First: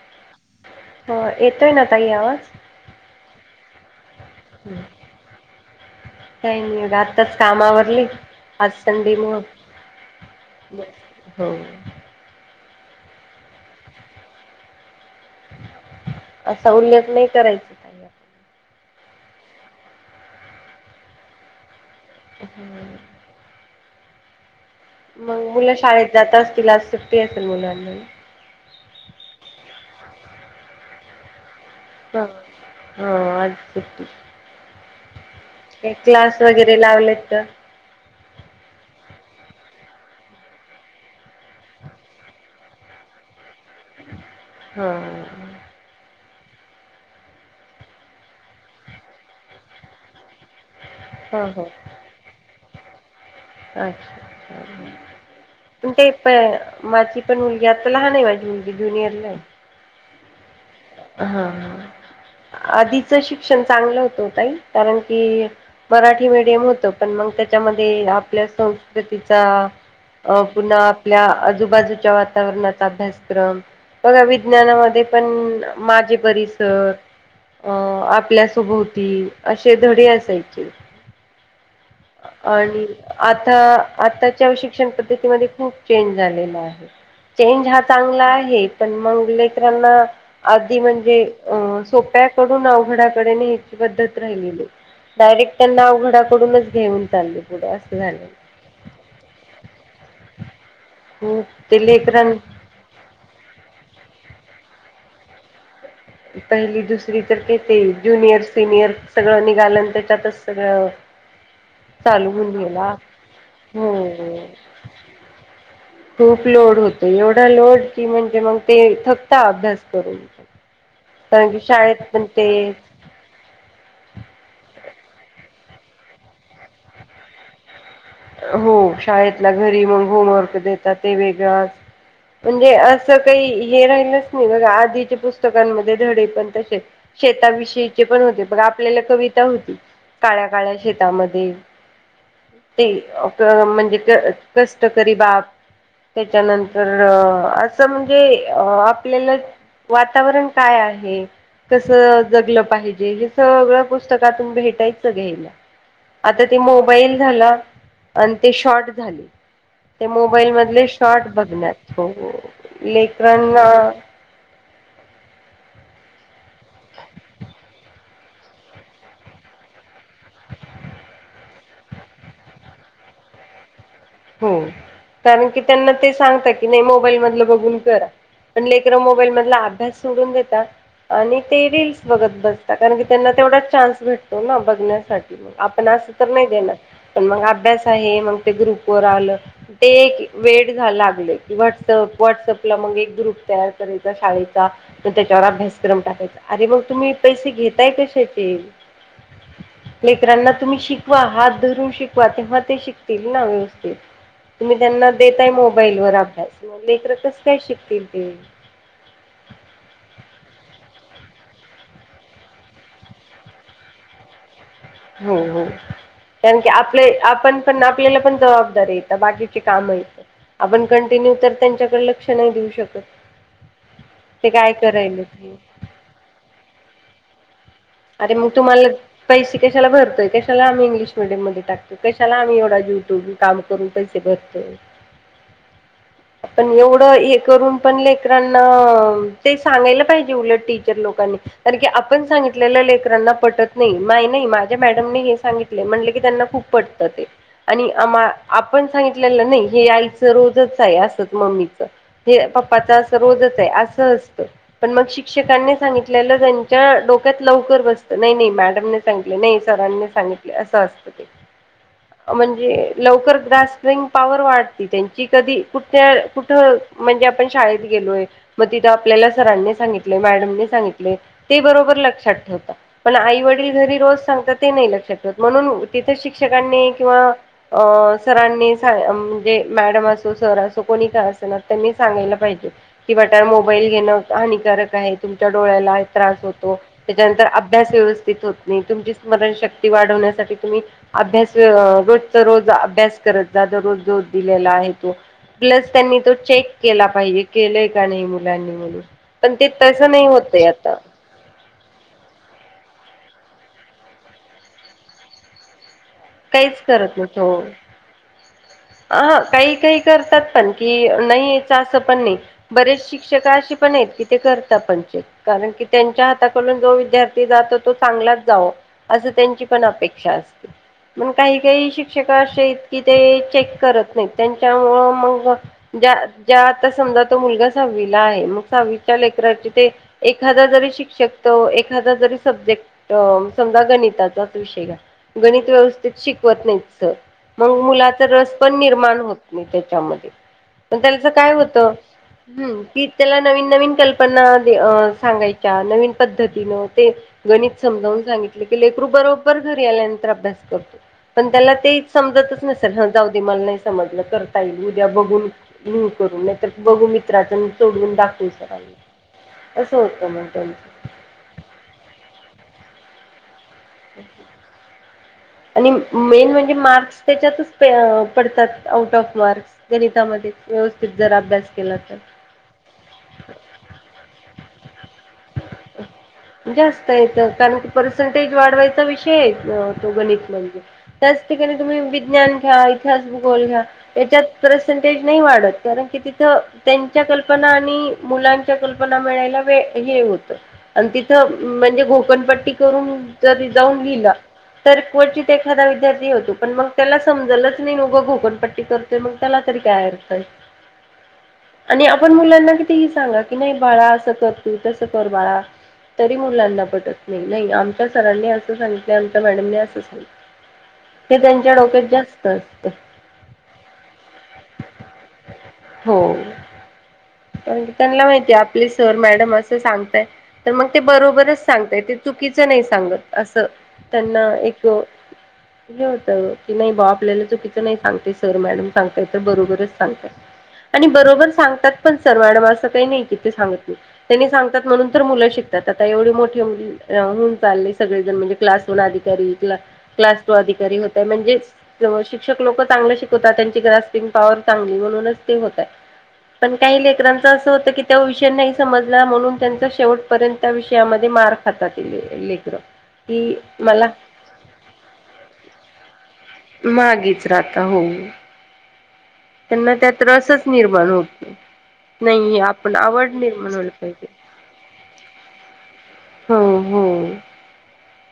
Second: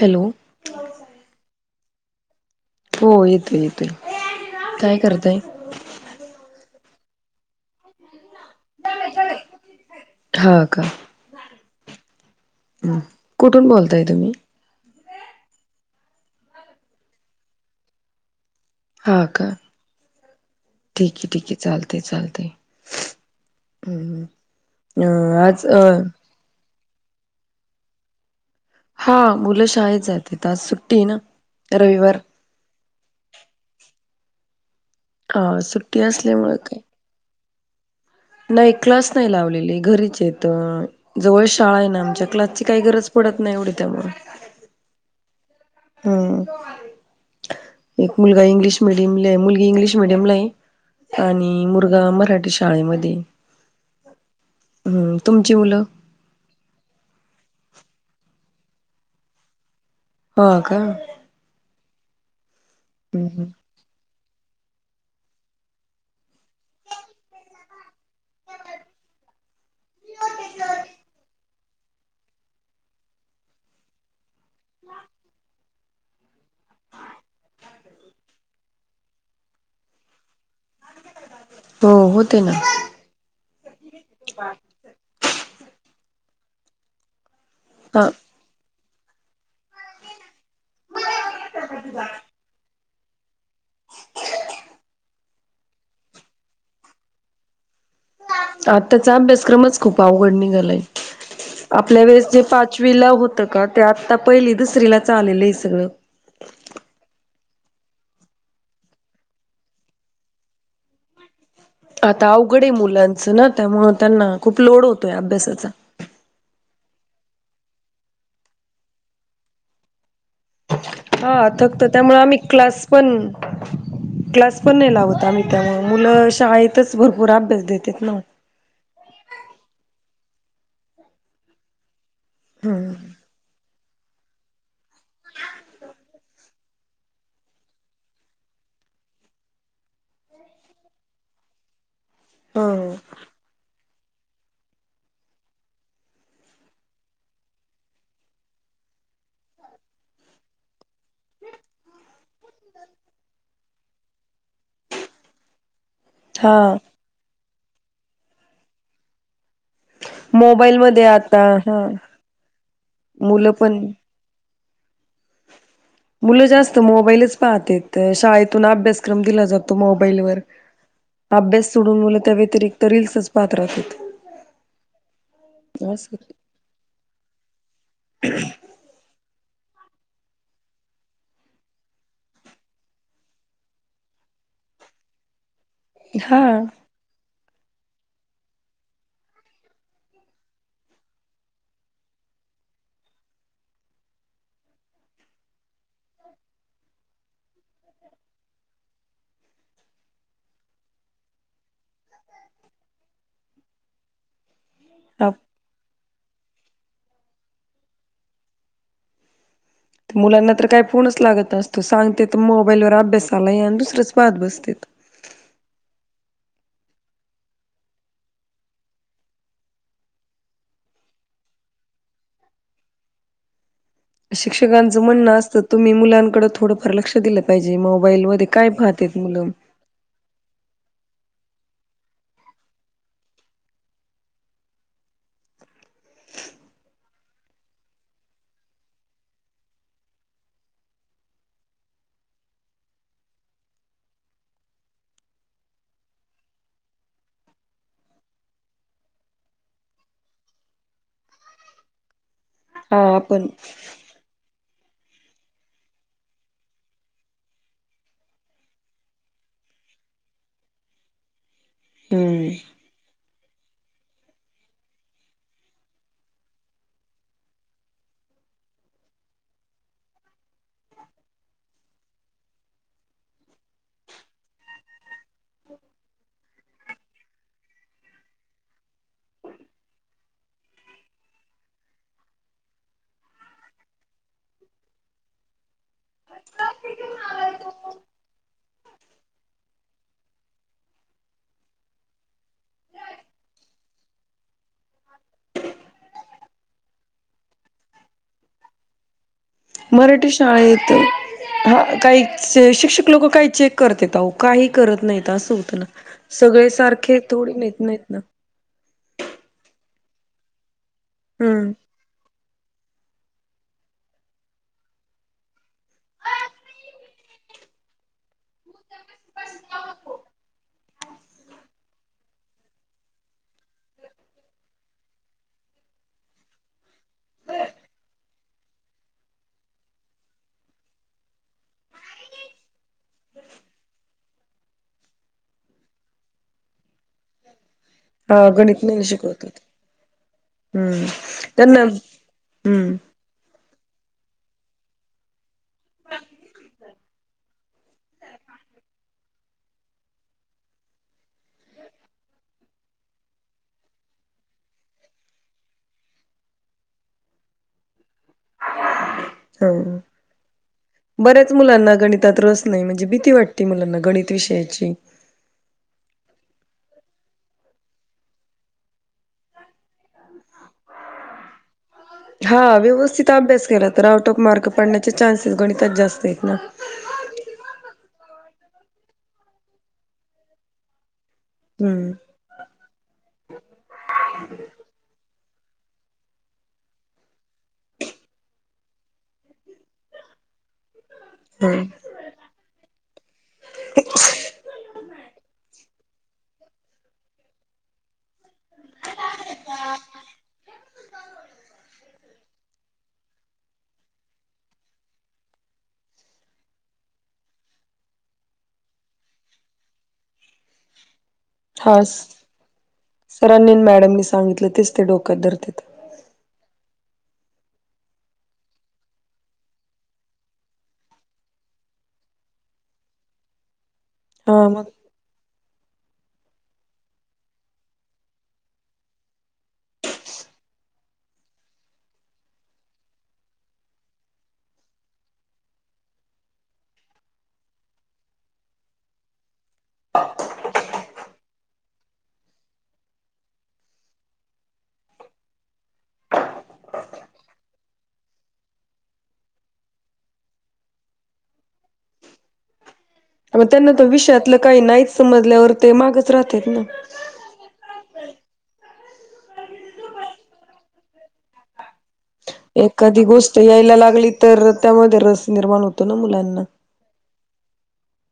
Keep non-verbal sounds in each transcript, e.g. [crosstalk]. Hello हो येतोय ना ताई आवाज? हो येतोय येतोय काय करताय? काय नाही आताच कामा आवरली आज संडे मुळ. हा का हो. कुठून बोलताय तुम्ही? असा उल्लेख नाही करायचा. ताई हा का ठीक आहे ठीक आहे चालतंय चालतंय. आपण हम मग मुलं शाळेत जात असतील आज सुट्टी असेल मुलांना हा मुलं शाळेत जात्यात आज सुट्टी आहे ना रविवार हो आज हा काय सुट्टी क्लास असल्यामुळे वगैरे काय लावलेत का? नाही क्लास नाही लावलेली घरीच आहेत. जवळ शाळा आहे ना आमच्या क्लासची काही गरज पडत नाही एवढी त्यामुळे. हम हम एक मुलगा इंग्लिश मिडियमला आहे मुलगी इंग्लिश मिडियमला आहे हो आणि हो मुलगा मराठी शाळेमध्ये आहे अच्छा तुमची मुलं पण ते पण माझी पण मुलगी आता लहान आहे माझी जुनियरला आहे. हा का हा आधीचं हम्म. शिक्षण चांगलं होतं हो ताई कारण की मराठी मीडियम होत पण मग त्याच्यामध्ये आपल्या संस्कृतीचा अ पुन्हा आपल्या आजूबाजूच्या वातावरणाचा अभ्यासक्रम बघा मी विज्ञानामध्ये पण माझे परिसर अ आपल्यासोभोवती असे धडे असायचे हो होते ना आणि आता आताच्या शिक्षण पद्धतीमध्ये खूप चेंज झालेला आहे चेंज हा ह चांगला आहे पण मंग लेकरांना आधी म्हणजे सोप्या अवघडाकडेची पद्धत राहिलेली डायरेक्ट त्यांना अवघडाकडूनच घेऊन चालली पुढं असं झालं आताचा अभ्यासक्रमच खूप अवघड निघालाय खूप ते आपल्या वेळेस लेकरां जे पाच पाचवीला होतं का ते आत्ता पहिली दुसरीलाच आलेलं आहे सगळं. पहिली दुसरी तर ते ज्युनियर सिनियर सगळं निघालं त्याच्यातच सगळं चालू आता होऊन अवघड गेला मुलांचं ना हो. त्यामुळे त्यांना खूप लोड होतोय अभ्यासाचा खूप लोड होतो एवढा लोड की म्हणजे मंग ते थकता अभ्यास करून. हा कारण की थकतो शाळेत त्यामुळे पण आम्ही ते क्लास पण क्लास पण नाही लावत आम्ही त्यामुळे मुलं शाळेतच भरपूर अभ्यास देतेत ना. हो शाळेतला घरी मग होमवर्क देतात ते वेगळंच म्हणजे ह अस चं काही हे राहिलच नाही बघा आधीच्या पुस्तकांमध्ये धडे पण तशे शेताविषयीचे पण होते बघ आपल्याला कविता होती काळ्या काळ्या शेतामध्ये ते ह प्रव म्हणजे क कष्टकरी बाप त्याच्यानंतर अ असं म्हणजे अ आपल्याला वातावरण काय आ हे कसं जगलं पाहिजे हे सगळं पुस्तकातून भेटायचं घ्यायला. आता ते हा मोबाईल झाला आणि ते शॉर्ट झाले ते मोबाईल मधले मध्ये शॉर्ट आता हा बघण्यात हो मुलं लेकरांना पण मुलं जास्त मोबाईलच पाहतेत शाळेतून अभ्यासक्रम दिला जातो मोबाईलवर अभ्यास सोडून मुलं त्या व्यतिरिक्त रीलसच पाहत राहतात. हो कारण की त्यांना ते सांगतं की नाही मोबाईल मधलं बघून करा पण ले करं मोबाईल मधला अभ्यास सोडून देतात आणि ते रील्स बघत बसतात कारण की त्यांना तेवढा चान्स भेटतो ना बघण्यासा ठी आपण असं तर नाही हा देणार पण मग अभ्यास आहे मग ते ग्रुप वर आलं ते एक वेड झा लागले की व्हॉटसअप व्हॉट्सअपला मग एक ग्रुप तयार करायचा शाळेचा मग त्याच्यावर अभ्यासक्रम टाकायचा अरे मग तुम्ही पैसे घेताय कशाचे लेकरांना तुम्ही शिकवा हात धरून शिकवा, तेव्हा ते शिकतील ना व्यवस् थित तुम्ही त्यांना देताय मोबाईल वर अभ्यास लेकर कसं काय शिकतील ते. मुलांना तर काय फोनच लागत नसतो सांगते तर मोबाईलवर अभ्यासा आला आहे आणि दुसरंच पाहत बसतेत. हो हो. कारण की आपले आपण पण आपल्याला पण जबाबदारी येतं बाकीची कामं येतं. आपण कंटिन्यू तर त्यांच्याकडे लक्ष नाही देऊ शकत. ते काय शिक्षकांचं करायले म्हणणं ते. असतं तुम्ही मुलांकडे थोडंफार लक्ष दिलं पाहिजे म बाईल अरे मध्ये मग काय तुम्हाला पाहत्यात मुलं? पैसे कशाला भरतोय कशाला आम्ही इंग्लिश मिडीयम मध्ये टाक कशाला आम्ही एवढा जीव तोडून काम करून पैसे भरतोय. पण एवढं हे करून पण लेकरांना ते सांगायला पाहिजे उलट टीचर लोकांनी तरी की आपण सांगि तलेले लेकरांना पटत नाही माय नाही माझ्या मॅडमने हे सांगितले म्हटले की त्यांना खूप पटतं ते. आणि आम्हा आपण सांगितलेलं नाही हे आईचं रोजच आहे असंच मम्मीचा. हे पप पाचा हा असं आपण रोजच आहे असं असतं पण मग शिक्षकांनी सांगितलेलं त्यांच्या डो क्यात लवकर बसतं नाही नाही मॅडमने सांगितले नाही सरांनी सांगितले असं असतं ते. हम्म. म्हणजे लवकर गास सिंग पॉवर वाढती त्यांची कधी कुठे कुठं म्हणजे आपण शाळेत गेलोय मग तिथं आपल्याला सरांनी सांगितले मॅडमने सांगितले ते बरोबर लक्षात ठेवता. पण आई वडील घरी रोज सांगतात ते नाही लक्षात ठेवत म्हणून तिथे शिक्षकांनी किंवा अ सरांनी म्हणजे सा मॅडम असो सर असो कोणी काय असो ना त्यांनी सांगायला पाहिजे कि बेटा मोबाईल घेणं हानिकारक आहे तुमच्या डोळ्याला त्रास होतो त्याच्यानंतर अभ्यास व्यवस्थित होत नाही तुमची स्मरणशक्ती वाढवण्यासाठी तुम्ही अभ्यास रोज तर रोज अभ्यास करत जादा रोज दोध दिलेला आहे तो. प्लस त्यांनी तो चेक केला पाहिजे केलंय का नाही मुलांनी म्हणून. पण ते तसं नाही मराठी होतं शाळेत आता. हा काही शिक्षक लोक काही चेक करतेत काही करत नाहीत होत ना. सगळे सारखे थोडी नेत नाहीत ना. अ काही काही करतात पण कि हम्म. नाहीच असं पण नाही. बरेच शिक्षक अे पण आहेत की ते करतात पण कारण की त्यांच्या हाताकडून जो विद्यार्थी जातो तो चांगलाच जावो. असं त्यांची पण अपेक्षा असते. मण काही काही शिक्षक असे आहेत की ते चेक करत नाही त्यांच्यामुळं मग. ज्या ज्या आता समजा तो मुलगा सहावीला आहे मग सहावीच्या लेकराची ते. एखादा जरी शिक्षकतो एखादा जरी सब्जेक्ट अ समजा गणिताचाच विषय घ्या गणित व्यवस्थ शिकवत नाहीत सर मग मुलात- हा रस पण गणित नाही निर्माण होत शिकवत नाही त्याच्यामध्ये प हम्म त्याच काय? होत. त्यांना हम्म त्याला नवीन नवीन कल्पना दे सांगायच्या नवीन पद्धतीनं ते. गणित समजावून सांगितले की लेकरू बरोबर घरी आल्यानंतर अभ्यास करतो. पण त्याला ते समजतच नसेल ह जाऊ दे मला नाही समजलं करता येईल उद्या बघून. ह करू नाही तर बघू मित्राच सोडवून दाखवू. अस ह. होत मग त्याची. बऱ्याच मुलांना गणितात रस नाही म्हणजे भीती वाटते मुलांना गणित विषयाची आणि मेन म्हणजे मार्क्स त्याच्यातच प पडतात आउट ऑफ मार्क्स. गणितामध्ये व्यवस्थित जर अभ्यास केला तर हा व्यवस्थित अभ्यास केला तर आउट ऑफ मार्क पडण्याचे चान्सेस गणितात जास्त आहेत. ना नायतर त्यांना कार पर्सेंटेज वाढवायचा विषय आहे. तो गणित म्हणजे त्याच ठिकाणी तुम्ही हम्म विज्ञान घ्या इतिहास भूगोल घ्या. त्याच्यात पर्सेंटेज नाही वाढत कारण की तिथ त्यांच्या कल्पना आणि. मुलांच्या कल्पना मिळायला वे हे होतं. आणि तिथं हम्म म्हणजे घोकणपट्टी करून त जाऊन लिहिला. तर कवटित एखादा विद्यार्थी होतो पण मग त्याला समजलंच नाही न घु घोँकपट्टी करतोय मग त्याला तरी काय अरत. आणि आपण मुलांना कि. तीही सांगा की नाही बाळा असं कर तू तसं कर बाळा तरी मुलांना पटत नाही नाही आमच्या सरांनी असं सांगितलं आमच्या मॅडमने असं सांगलं- हा असतं सर अनिल मॅडमनी सांगितलं तेच ते डोक्यात धरते. हो प त्यांना माहितीय आपले सर मॅडम असं सांगताय. तर मग ते बरोबरच सांगतय ते चुकीचं नाही सांगत असं. त्यांना हा एक मग हे होत की नाही बा आपल्याला चुकीचं नाही सांगते सर मॅडम सांगताय तर बरोबरच सांगतय. आणि बरोबर सांगतात पण सर मडम असं काही नाही कि ते सांगत नाही. त्यांनी सांगतात म्हणून तर मुलं शिकतात आता एवढी मोठीऊन चालली सगळेण म्हणजे क्लास अधिकारी क्लास टू अधिकारी होता. म्हणजे शिक्षक लोक चांगलं शिकवतात त्यांची ग्रास्पिंग पॉवर चांगली म्हणूनच ते होत पण काही लेकरांच असं होतं की ते विषय नाही समजला म्हणून त्यांचा शेवटपर्यंत त्या विषयामध्ये मार्क खातात लेकर डं की ते मला विषयातलं काही नाहीच समजल्यावर ते मागच राहतेत ना. मागेच राहत हो त्यांना त्यात रसंच निर्माण होत नाही. नाही आपण एखादी आवड गोष्ट निर्माण व्हायला यायला पाहिजे. लागली तर त्यामध्ये रस निर्माण होतो ना हो मुलांना. हो.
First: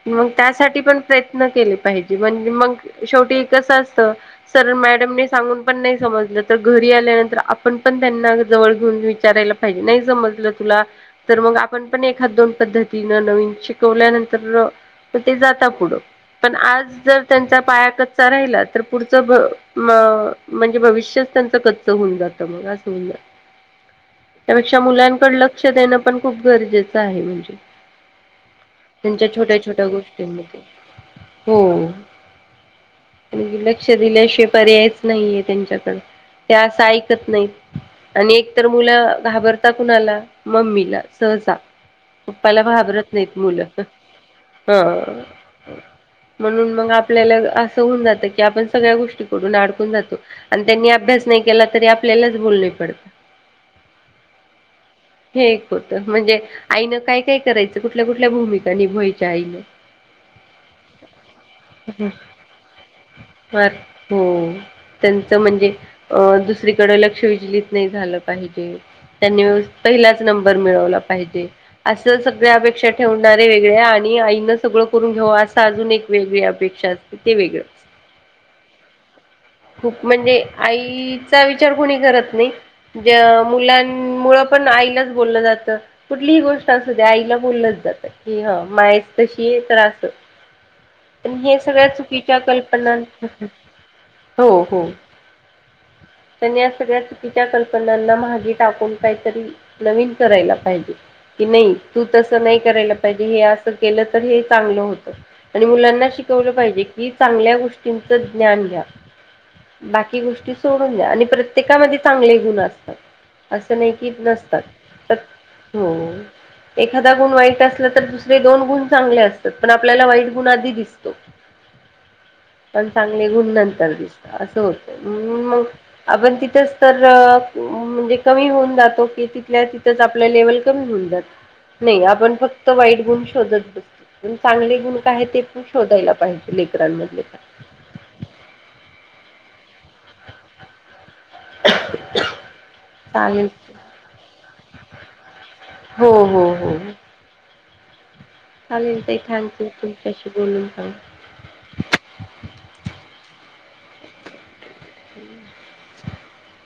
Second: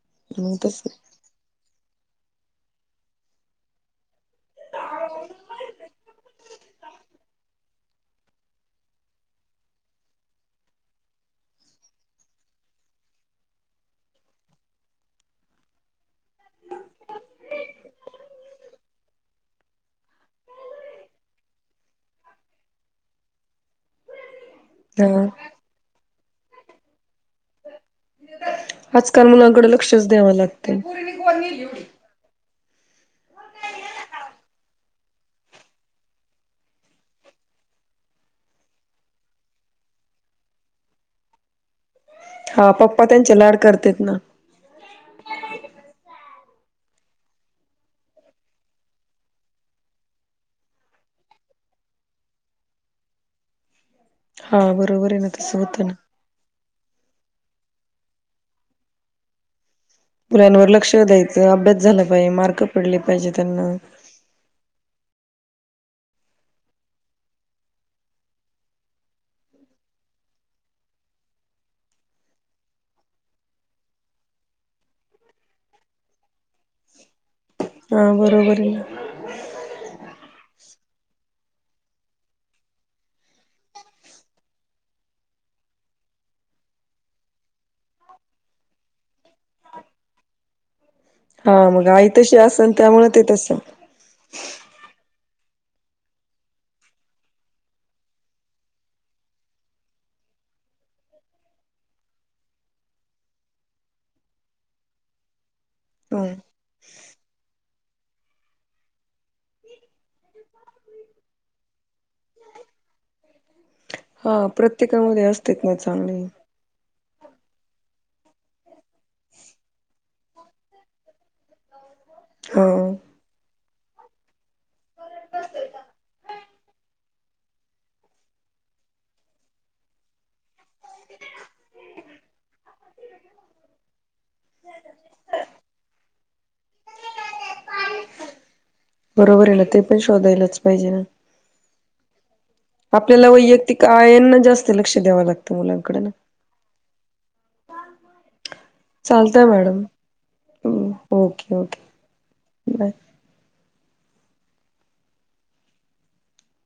मग त्यासाठी पण प्रयत्न केले पाहिजे म्हणजे मग शेवटी कसं असतं सर मॅडमने सांगून पण नाही समजलं तर घरी आल्यानंतर आप ण पण त्यांना जवळ घेऊन विचारायला पाहिजे, नाही समजलं तुला? तर मग आपण पण एखादं दोन पद्धतीनं नवीन शिकवल्यानंतर तर ते जाता पुढं. पण आज जर त्यांचा पाया कच्चा राहिला तर पुढचं भ म म्हणजे भविष्यच त्यांंच कच्च होऊन जातं मग असं होऊन जात. ह त्यापेक्षा मुलांकड लक्ष देणं पण खूप गरजेचं आहे म्हणजे. आजकाल त्यांच्या छोट्या मुलांकडे छोट्या लक्षचं द्याव गोष्टींमध्ये लागतंय. हो आणि लक्ष दिल्याशिवाय पर्यायच नाहीये त्यांच्याकडं. ते असं ऐकत नाहीत. आणि एक तर मुलं घाबरता कुणाला? मम्मीला सहसा. पप्पाला हा पप्पा घाबरत त्यांचे नाहीत लाड मुलं करतेत ना. हा. म्हणून मग आपल्याला असं होऊन जात की आपण सगळ्या गोष्टीकडून अडकून जातो. आणि त्यांनी अभ्यास नाही केला तरी आपल्यालाच बोलणी पडतं. ह हे एक होतं म्हणजे आईनं काय काय करायचं कुठल्या कुठल्या भूमिका निभवायच्या आईनं? मुलांवर लक्ष द्यायचं अभ्यास झाला पाहिजे मार्क पडले पाहिजे फार त्यांना. हो त्यांचं म्हणजे अ दुसरीकडं लक्ष विचलित नाही झालं पाहिजे. त्यांनी पहिलाच नंबर मिळवला पाहिजे. असं सगळ्या अपेक्षा ठेवणारे वेगळे आ णि आईन सगळं करून घ्याव असं अजून एक वेगळी अपेक्षा असते ते वेगळंच. हां बरोबर आहे. खूप म्हणजे आईचा विचार कोणी करत नाही. ज मुलांमुळ पण आईलाच बोललं जातं. कुठलीही गोष्ट असू द्या आईला बोललंच जात, की हं माय तशी आहे तर असं पण हे हा मग सगळ्या आई तशी चुकीच्या असन कल्पनां त्यामुळे ते तस. हो हो. पण या सगळ्या चुकीच्या कल्पनांना माहगे टाकून काहीतरी नवीन करायला पाहिजे की नाही तू तसं नाही करायला पाहिजे हे असं केल तर हे चांगलं होत आणि मुलांना ह शिकवलं पाहिजे की चांगल्या गोष्टींचं ज्ञान घ्या. बाकी गोष्टी सोडून द्या आणि प्रत्येकामध्ये चांगले गुण असतात असं नाही की हा नसतात, प्रत्येकामध्ये असतेत ना हो चांगले एखादा गुण वाईट असला तर दुस रे दोन गुण चांगले असतात पण आपल्याला वाईट गुण आधी दिसतो पण हा. चांंग ले गुण नंतर दिसत असं होतं म्हणून म अगं तिथंच तर म्हणजे कमी होऊन जातो की तिथल्या तिथंच आपलं लेवल कमी होऊन जात, नाही आपण फक्त वाईट गुण शोधत बसतो पण चांगले गुण काय हे ते पण शोधायला पाहिजे लेकरांमधले पण. बरोबर आहे ना ते पण शोधायलाच पाहिजे ना.. [inaudible] आपल्याला चालेल वैयक्तिक आयांना जास्त लक्ष द्यावं लागतं मुलांकड. हो हो हो! चालेल ताई चालतय थँक्यू मॅडम तुमच्याशी बोलून चांगलं ओके ओके बाय. [inaudible]